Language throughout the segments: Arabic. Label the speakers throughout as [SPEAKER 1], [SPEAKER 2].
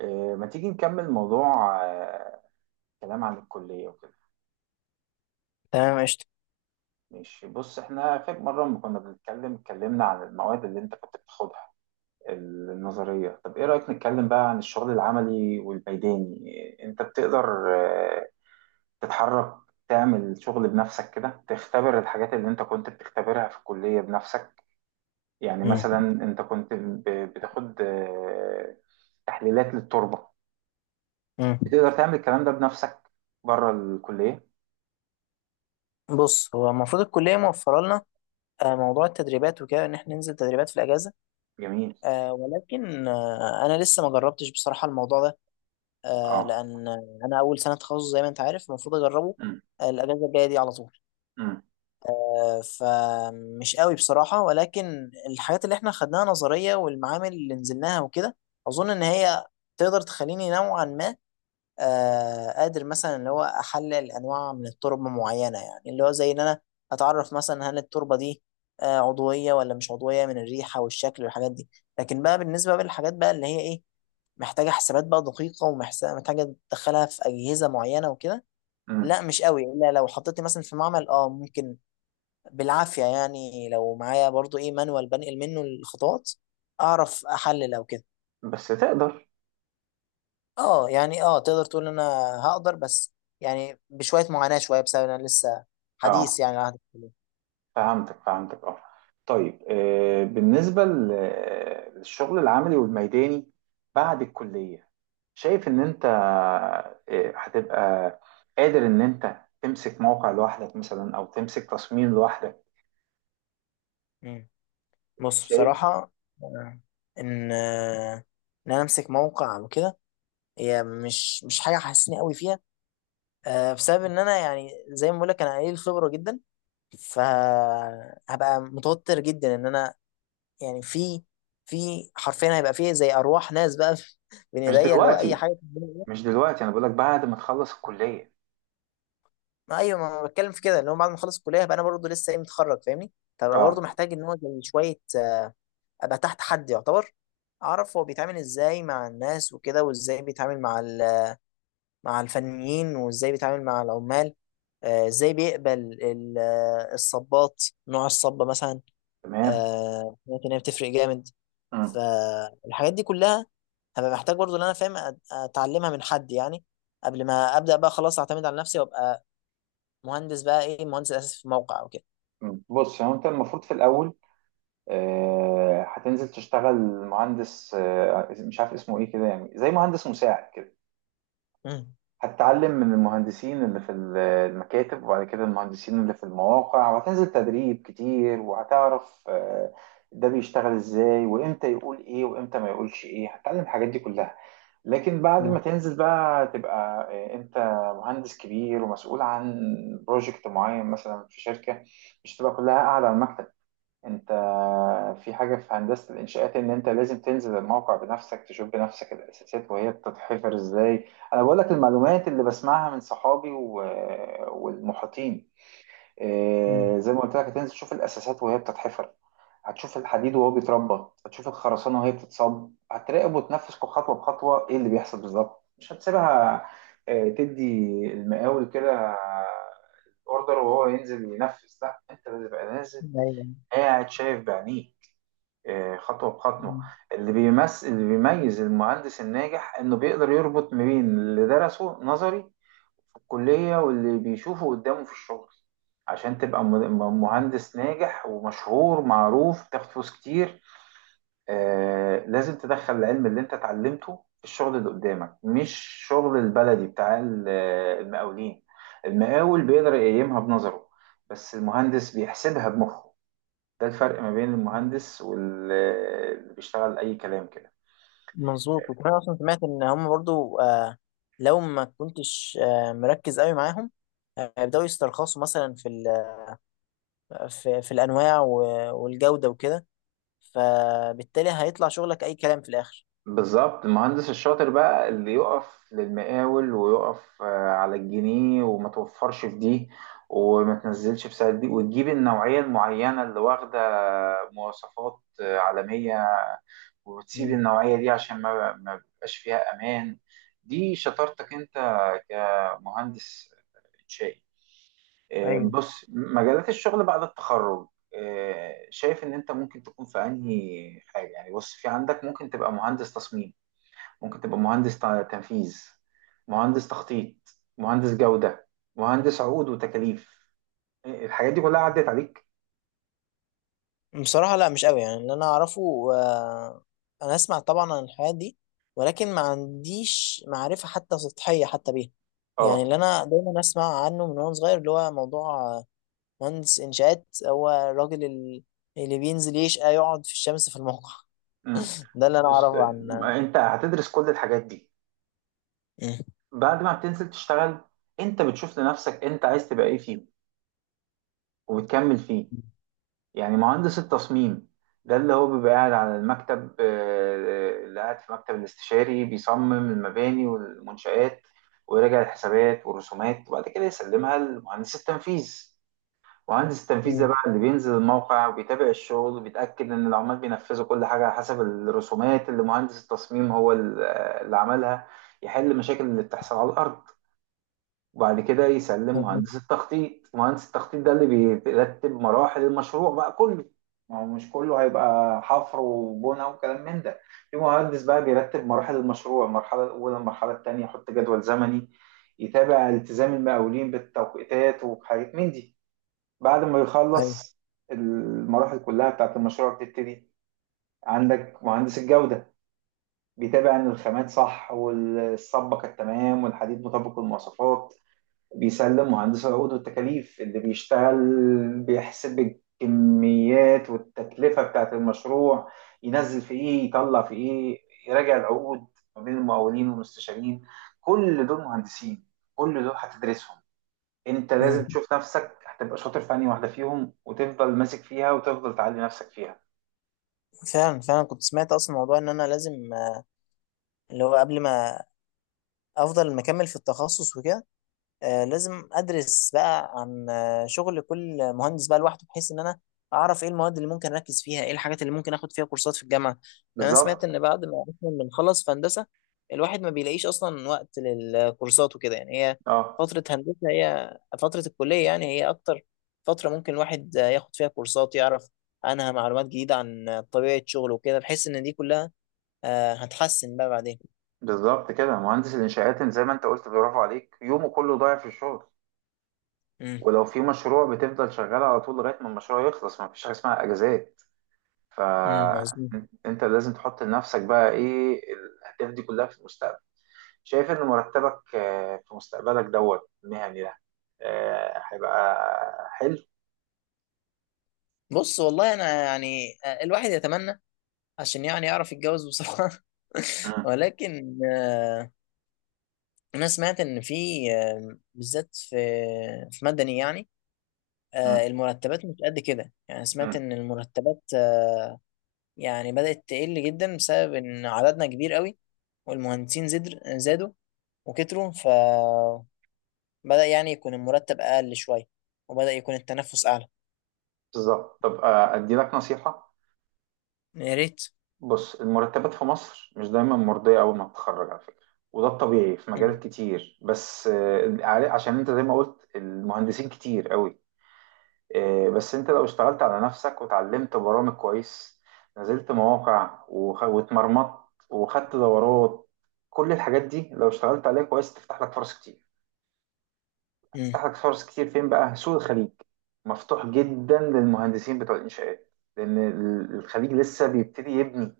[SPEAKER 1] ما تيجي نكمل موضوع كلام عن الكلية وكده.
[SPEAKER 2] تمام قشطة.
[SPEAKER 1] ماشي، بص، احنا فاكر مرة لما كنا اتكلمنا عن المواد اللي انت كنت بتاخدها النظرية. طب ايه رأيك نتكلم بقى عن الشغل العملي والميداني؟ انت بتقدر تتحرك، تعمل شغل بنفسك كده، تختبر الحاجات اللي انت كنت بتختبرها في الكلية بنفسك؟ يعني
[SPEAKER 2] مم.
[SPEAKER 1] مثلا، انت كنت بتاخد تحليلات للتربة،
[SPEAKER 2] مم.
[SPEAKER 1] بتقدر تعمل الكلام ده بنفسك بره الكلية؟
[SPEAKER 2] بص، هو المفروض الكلية موفرة لنا موضوع التدريبات وكده، إن إحنا ننزل تدريبات في الأجازة.
[SPEAKER 1] جميل.
[SPEAKER 2] ولكن أنا لسه ما جربتش بصراحة الموضوع ده،
[SPEAKER 1] اه.
[SPEAKER 2] لأن أنا أول سنة تخصص زي ما أنت عارف المفروض أجربه
[SPEAKER 1] امم
[SPEAKER 2] الأجازة الجاية دي على طول.
[SPEAKER 1] امم
[SPEAKER 2] فمش قوي بصراحة، ولكن الحاجات اللي إحنا خدناها نظرية والمعامل اللي نزلناها وكده، أظن إن هي تقدر تخليني نوعا ما قادر، مثلا اللي هو احلل انواع من التربه معينه، يعني اللي هو زي ان انا اتعرف مثلا هل التربه دي عضويه ولا مش عضويه، من الريحه والشكل والحاجات دي. لكن بقى بالنسبه بقى للحاجات بقى اللي هي ايه، محتاجه حسابات بقى دقيقه، ومحتاجه تدخلها في اجهزه معينه وكده،
[SPEAKER 1] امم
[SPEAKER 2] لا مش قوي، الا لو حطيتني مثلا في معمل ممكن بالعافيه، يعني لو معايا برضو ايه مانوال بنقل منه الخطوات اعرف احلل او كده.
[SPEAKER 1] بس تقدر.
[SPEAKER 2] اه يعني تقدر تقول ان انا هقدر، بس يعني بشويه معاناه شويه، بسبب ان انا لسه
[SPEAKER 1] اه،
[SPEAKER 2] حديث يعني على عهد الكليه.
[SPEAKER 1] فهمتك فهمتك، اه. طيب، بالنسبة للشغل العملي والميداني بعد الكلية، شايف ان انت هتبقى قادر ان انت تمسك موقع لوحدك مثلا او تمسك تصميم لوحدك؟
[SPEAKER 2] مم. بص
[SPEAKER 1] شايف؟
[SPEAKER 2] بصراحه، آه، ان آه، ان انا امسك موقع وكده، هي مش حاجه حاسسني قوي فيها، بسبب ان انا يعني زي ما بقول لك انا قليل الخبره جدا، فهبقى متوتر جدا، ان انا يعني في حرفيا هيبقى فيه زي ارواح ناس بقى بين
[SPEAKER 1] مش
[SPEAKER 2] ايديا اللي هو اي
[SPEAKER 1] دلوقتي،
[SPEAKER 2] حاجه.
[SPEAKER 1] مش دلوقتي انا بقولك بعد ما تخلص الكلية.
[SPEAKER 2] ما ايوه، ما انا بتكلم في كده، ان هو بعد ما اخلص الكليه هبقى انا برضه لسه ايه متخرج، فاهمني؟ فبقى برضه
[SPEAKER 1] اه،
[SPEAKER 2] محتاج ان هو زي شويه، ابقى تحت حد يعتبر، اعرف هو بيتعامل ازاي مع الناس وكده، وازاي بيتعامل مع مع الفنيين، وازاي بيتعامل مع العمال، ازاي بيقبل الصبات، نوع الصبه مثلا
[SPEAKER 1] تمام.
[SPEAKER 2] ممكن هي بتفرق جامد.
[SPEAKER 1] امم
[SPEAKER 2] فالحاجات دي كلها هبقى محتاج برضه ان انا فاهم اتعلمها من حد يعني قبل ما ابدا بقى خلاص اعتمد على نفسي، وابقى مهندس بقى ايه مهندس اساسي في موقع وكده.
[SPEAKER 1] بص، هو انت المفروض في الاول هتنزل تشتغل مهندس، مش عارف اسمه ايه كده، يعني زي مهندس مساعد كده.
[SPEAKER 2] مم.
[SPEAKER 1] هتتعلم من المهندسين اللي في المكاتب، وبعد كده المهندسين اللي في المواقع، وهتنزل تدريب كتير، وهتعرف ده بيشتغل ازاي، وامتى يقول ايه وامتى ما يقولش ايه. هتتعلم الحاجات دي كلها. لكن بعد
[SPEAKER 2] مم.
[SPEAKER 1] ما تنزل بقى تبقى انت مهندس كبير ومسؤول عن بروجكت معين مثلا في شركة، مش تبقى كلها قاعدة على المكتب. انت، في حاجة في هندسة الإنشاءات إن أنت لازم تنزل الموقع بنفسك، تشوف بنفسك الأساسات وهي بتتحفر إزاي. أنا بقول لك المعلومات اللي بسمعها من صحابي والمحيطين.
[SPEAKER 2] مم.
[SPEAKER 1] إيه، زي ما قلت لك، هتنزل تشوف الأساسات وهي بتتحفر، هتشوف الحديد وهو بيتربى، هتشوف الخرسانة وهي بتتصب، هتراقب وتنفذ كل خطوة بخطوة إيه اللي بيحصل بالظبط، مش هتسيبها. إيه، تدي المقاول كده اوردر وهو ينزل ينفذ؟ لا، انت لازم تبقى نازل
[SPEAKER 2] أيوة.
[SPEAKER 1] قاعد شايف بعينيه خطوة بخطوة.
[SPEAKER 2] مم.
[SPEAKER 1] اللي بيميز المهندس الناجح إنه بيقدر يربط ما بين اللي درسه نظري في الكلية واللي بيشوفه قدامه في الشغل. عشان تبقى مهندس ناجح ومشهور معروف، تاخد فلوس كتير، لازم تدخل العلم اللي انت اتعلمته في الشغل اللي قدامك، مش شغل البلدي بتاع المقاولين. المقاول بيقدر يقيمها بنظره، بس المهندس بيحسبها بمخه. ده الفرق ما بين المهندس واللي بيشتغل أي كلام كده.
[SPEAKER 2] مظبوط. وكمان اصلا سمعت ان هم برضو لو ما كنتش مركز قوي معاهم، هيبداوا يسترخصوا مثلا في الانواع والجوده وكده، فبالتالي هيطلع شغلك اي كلام في الاخر.
[SPEAKER 1] بالظبط، المهندس الشاطر بقى اللي يقف للمقاول ويقف على الجنيه، وما توفرش في دي، وما تنزلش في سعر دي، وتجيب النوعية المعينة اللي واخدة مواصفات عالمية، وتسيب
[SPEAKER 2] مم.
[SPEAKER 1] النوعية دي عشان ما بيبقاش فيها أمان. دي شطارتك أنت كمهندس إنشائي.
[SPEAKER 2] أيوة.
[SPEAKER 1] بص، مجالات الشغل بعد التخرج، شايف ان انت ممكن تكون في انهي حاجه؟ يعني بص، في عندك، ممكن تبقى مهندس تصميم، ممكن تبقى مهندس تنفيذ، مهندس تخطيط، مهندس جوده، مهندس عقود وتكاليف. الحاجات دي كلها عدت عليك؟
[SPEAKER 2] بصراحة لا مش قوي. يعني اللي أنا أعرفه، أنا أسمع طبعا عن الحياة دي، ولكن ما عنديش معرفة حتى سطحية حتى بيها. يعني
[SPEAKER 1] اه.
[SPEAKER 2] اللي أنا دايما أسمع عنه من وأنا صغير اللي هو موضوع مهندس إنشاءات هو الراجل اللي بينزل يشقى يقعد في الشمس في الموقع.
[SPEAKER 1] مم.
[SPEAKER 2] ده اللي أنا
[SPEAKER 1] بص،
[SPEAKER 2] أعرفه عن.
[SPEAKER 1] ما انت هتدرس كل الحاجات دي
[SPEAKER 2] مم.
[SPEAKER 1] بعد ما بتنزل تشتغل، انت بتشوف لنفسك انت عايز تبقى ايه فيه وبتكمل فيه. يعني مهندس التصميم ده اللي هو بيبقى قاعد على المكتب، اللي قاعد في مكتب الاستشاري بيصمم المباني والمنشآت، ويراجع الحسابات والرسومات، وبعد كده يسلمها لمهندس التنفيذ. مهندس التنفيذ ده
[SPEAKER 2] مم.
[SPEAKER 1] بقى اللي بينزل الموقع وبيتابع الشغل، وبيتأكد إن العمال بينفذوا كل حاجة على حسب الرسومات اللي مهندس التصميم هو اللي عملها. يحل المشاكل اللي بتحصل على الأرض، وبعد كده يسلم
[SPEAKER 2] مم.
[SPEAKER 1] مهندس التخطيط. مهندس التخطيط ده اللي بيرتب مراحل المشروع بقى كله. ما هو مش كله هيبقى حفر وبنى وكلام من ده، في مهندس بقى بيرتب مراحل المشروع، المرحلة الأولى، المرحلة التانية، يحط جدول زمني، يتابع التزام المقاولين بالتوقيتات وحاجات من دي. بعد ما
[SPEAKER 2] أيوه.
[SPEAKER 1] يخلص المراحل كلها بتاعت المشروع بتبتدي عندك مهندس الجودة، بيتابع إن الخامات صح والصبة كانت تمام والحديد مطابق للمواصفات. بيسلم مهندس العقود والتكاليف اللي بيشتغل، بيحسب الكميات والتكلفة بتاعت المشروع، ينزل في إيه يطلع في إيه، يراجع العقود ما بين المقاولين والمستشارين. كل دول مهندسين، كل دول هتدرسهم. أنت لازم
[SPEAKER 2] مم.
[SPEAKER 1] تشوف نفسك هتبقى شاطر في أنهي واحدة فيهم، وتفضل ماسك فيها وتفضل تعلي نفسك فيها.
[SPEAKER 2] فعلا فعلا كنت سمعت أصلا موضوع إن أنا لازم، اللي هو قبل ما أفضل مكمل في التخصص وكده، لازم ادرس بقى عن شغل كل مهندس بقى لوحده، بحيث ان انا اعرف ايه المواد اللي ممكن اركز فيها، ايه الحاجات اللي ممكن اخد فيها كورسات في الجامعه. يعني انا سمعت
[SPEAKER 1] بالظبط.
[SPEAKER 2] ان بعد ما اصلا بنخلص في هندسه، الواحد ما بيلاقيش اصلا وقت للكورسات وكده، يعني هي
[SPEAKER 1] اه.
[SPEAKER 2] فتره هندسه هي فتره الكليه، يعني هي اكتر فتره ممكن الواحد ياخد فيها كورسات، يعرف عنها معلومات جديده عن طبيعه شغله وكده، بحيث ان دي كلها هتحسن بقى بعدين.
[SPEAKER 1] بالظبط كده، مهندس الإنشاءات زي ما أنت قلت، برافو عليك، يومه كله ضايع في الشغل.
[SPEAKER 2] امم.
[SPEAKER 1] ولو في مشروع، بتفضل شغال على طول لغاية ما المشروع يخلص، ما فيش حاجة اسمها أجازات.
[SPEAKER 2] امم. مظبوط.
[SPEAKER 1] فأنت لازم تحط لنفسك بقى إيه الأهداف دي كلها في المستقبل. شايف إن مرتبك في مستقبلك دوت المهني ده هيبقى حلو؟
[SPEAKER 2] بص والله انا يعني الواحد يتمنى، عشان يعني يعرف يتجوز بسرعة
[SPEAKER 1] مم،
[SPEAKER 2] ولكن أنا سمعت إن في بالذات في مدني، يعني
[SPEAKER 1] مم،
[SPEAKER 2] المرتبات مش قد كده. يعني سمعت
[SPEAKER 1] مم.
[SPEAKER 2] إن المرتبات يعني بدأت تقل جدا بسبب إن عددنا كبير قوي، والمهندسين زادوا وكتروا، فبدأ يعني يكون المرتب أقل شوية، وبدأ يكون التنفس أعلى.
[SPEAKER 1] بالظبط. طب أدي لك نصيحة.
[SPEAKER 2] يا ريت.
[SPEAKER 1] بص، المرتبات في مصر مش دايما مرضية أول ما تتخرج، على فكرة، وده الطبيعي في
[SPEAKER 2] مم.
[SPEAKER 1] مجالات كتير، بس عشان انت زي ما قلت المهندسين كتير قوي. إيه، بس انت لو اشتغلت على نفسك، وتعلمت برامج كويس، نزلت مواقع واتمرمطت، وخدت دورات، كل الحاجات دي لو اشتغلت عليها كويس تفتح لك فرص كتير.
[SPEAKER 2] مم.
[SPEAKER 1] تفتح لك فرص كتير فين بقى؟ سوق الخليج مفتوح جدا للمهندسين بتوع الانشاءات، لان الخليج لسه بيبتدي يبني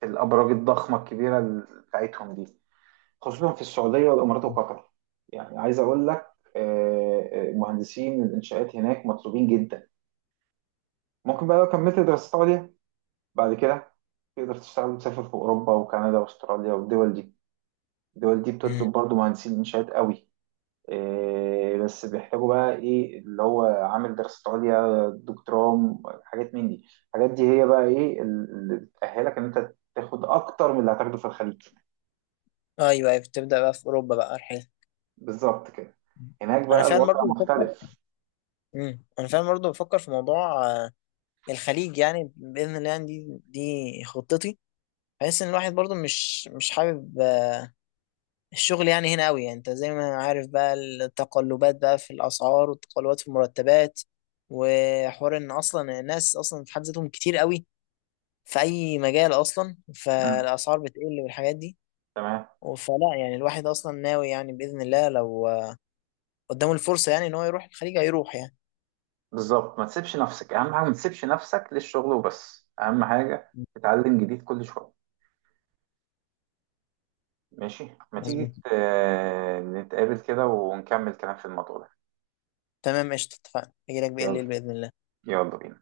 [SPEAKER 1] في الابراج الضخمه الكبيره بتاعتهم دي، خصوصا في السعوديه والامارات وقطر. يعني عايز اقول لك مهندسين الانشاءات هناك مطلوبين جدا. ممكن بقى لو كملت دراسات عليا بعد كده تقدر تشتغل وتسافر في أوروبا وكندا وأستراليا والدول دي. الدول دي
[SPEAKER 2] مم.
[SPEAKER 1] بتطلب برضو مهندسين إنشاءات قوي. إيه، بس بيحتاجوا بقى إيه اللي هو عامل دراسة عليا، دكتوراه، حاجات من دي. الحاجات دي هي بقى إيه اللي بتأهلك إن أنت تاخد أكتر من اللي هتاخده في الخليج.
[SPEAKER 2] أيوه، أيوه، بتبدأ بقى في أوروبا بقى رحلة.
[SPEAKER 1] بالظبط كده. هناك
[SPEAKER 2] أنا
[SPEAKER 1] بقى
[SPEAKER 2] فعلا
[SPEAKER 1] الوضع
[SPEAKER 2] برضه.
[SPEAKER 1] مختلف.
[SPEAKER 2] انا فعلا برضه بفكر في موضوع الخليج، يعني باذن الله، يعني دي خطتي، بحيث ان الواحد برضه مش حابب الشغل يعني هنا قوي. يعني انت زي ما عارف بقى التقلبات بقى في الاسعار والتقلبات في المرتبات، وحوار ان اصلا الناس اصلا في حد ذاتهم كتير قوي في اي مجال اصلا،
[SPEAKER 1] مم.
[SPEAKER 2] فالاسعار بتقل والحاجات دي.
[SPEAKER 1] تمام.
[SPEAKER 2] فلا يعني الواحد اصلا ناوي يعني باذن الله لو قدامه الفرصه يعني ان هو يروح الخليج هيروح يعني.
[SPEAKER 1] بالظبط، ما تسيبش نفسك، أهم حاجة ما تسيبش نفسك للشغل وبس، أهم حاجة تتعلم جديد كل شوية. ماشي، ما تيجي
[SPEAKER 2] مظبوط.
[SPEAKER 1] نتقابل كده ونكمل كلام في الموضوع ده.
[SPEAKER 2] تمام قشطه، اتفقنا، هجيلك بالليل
[SPEAKER 1] يلا،
[SPEAKER 2] باذن الله.
[SPEAKER 1] يلا بينا.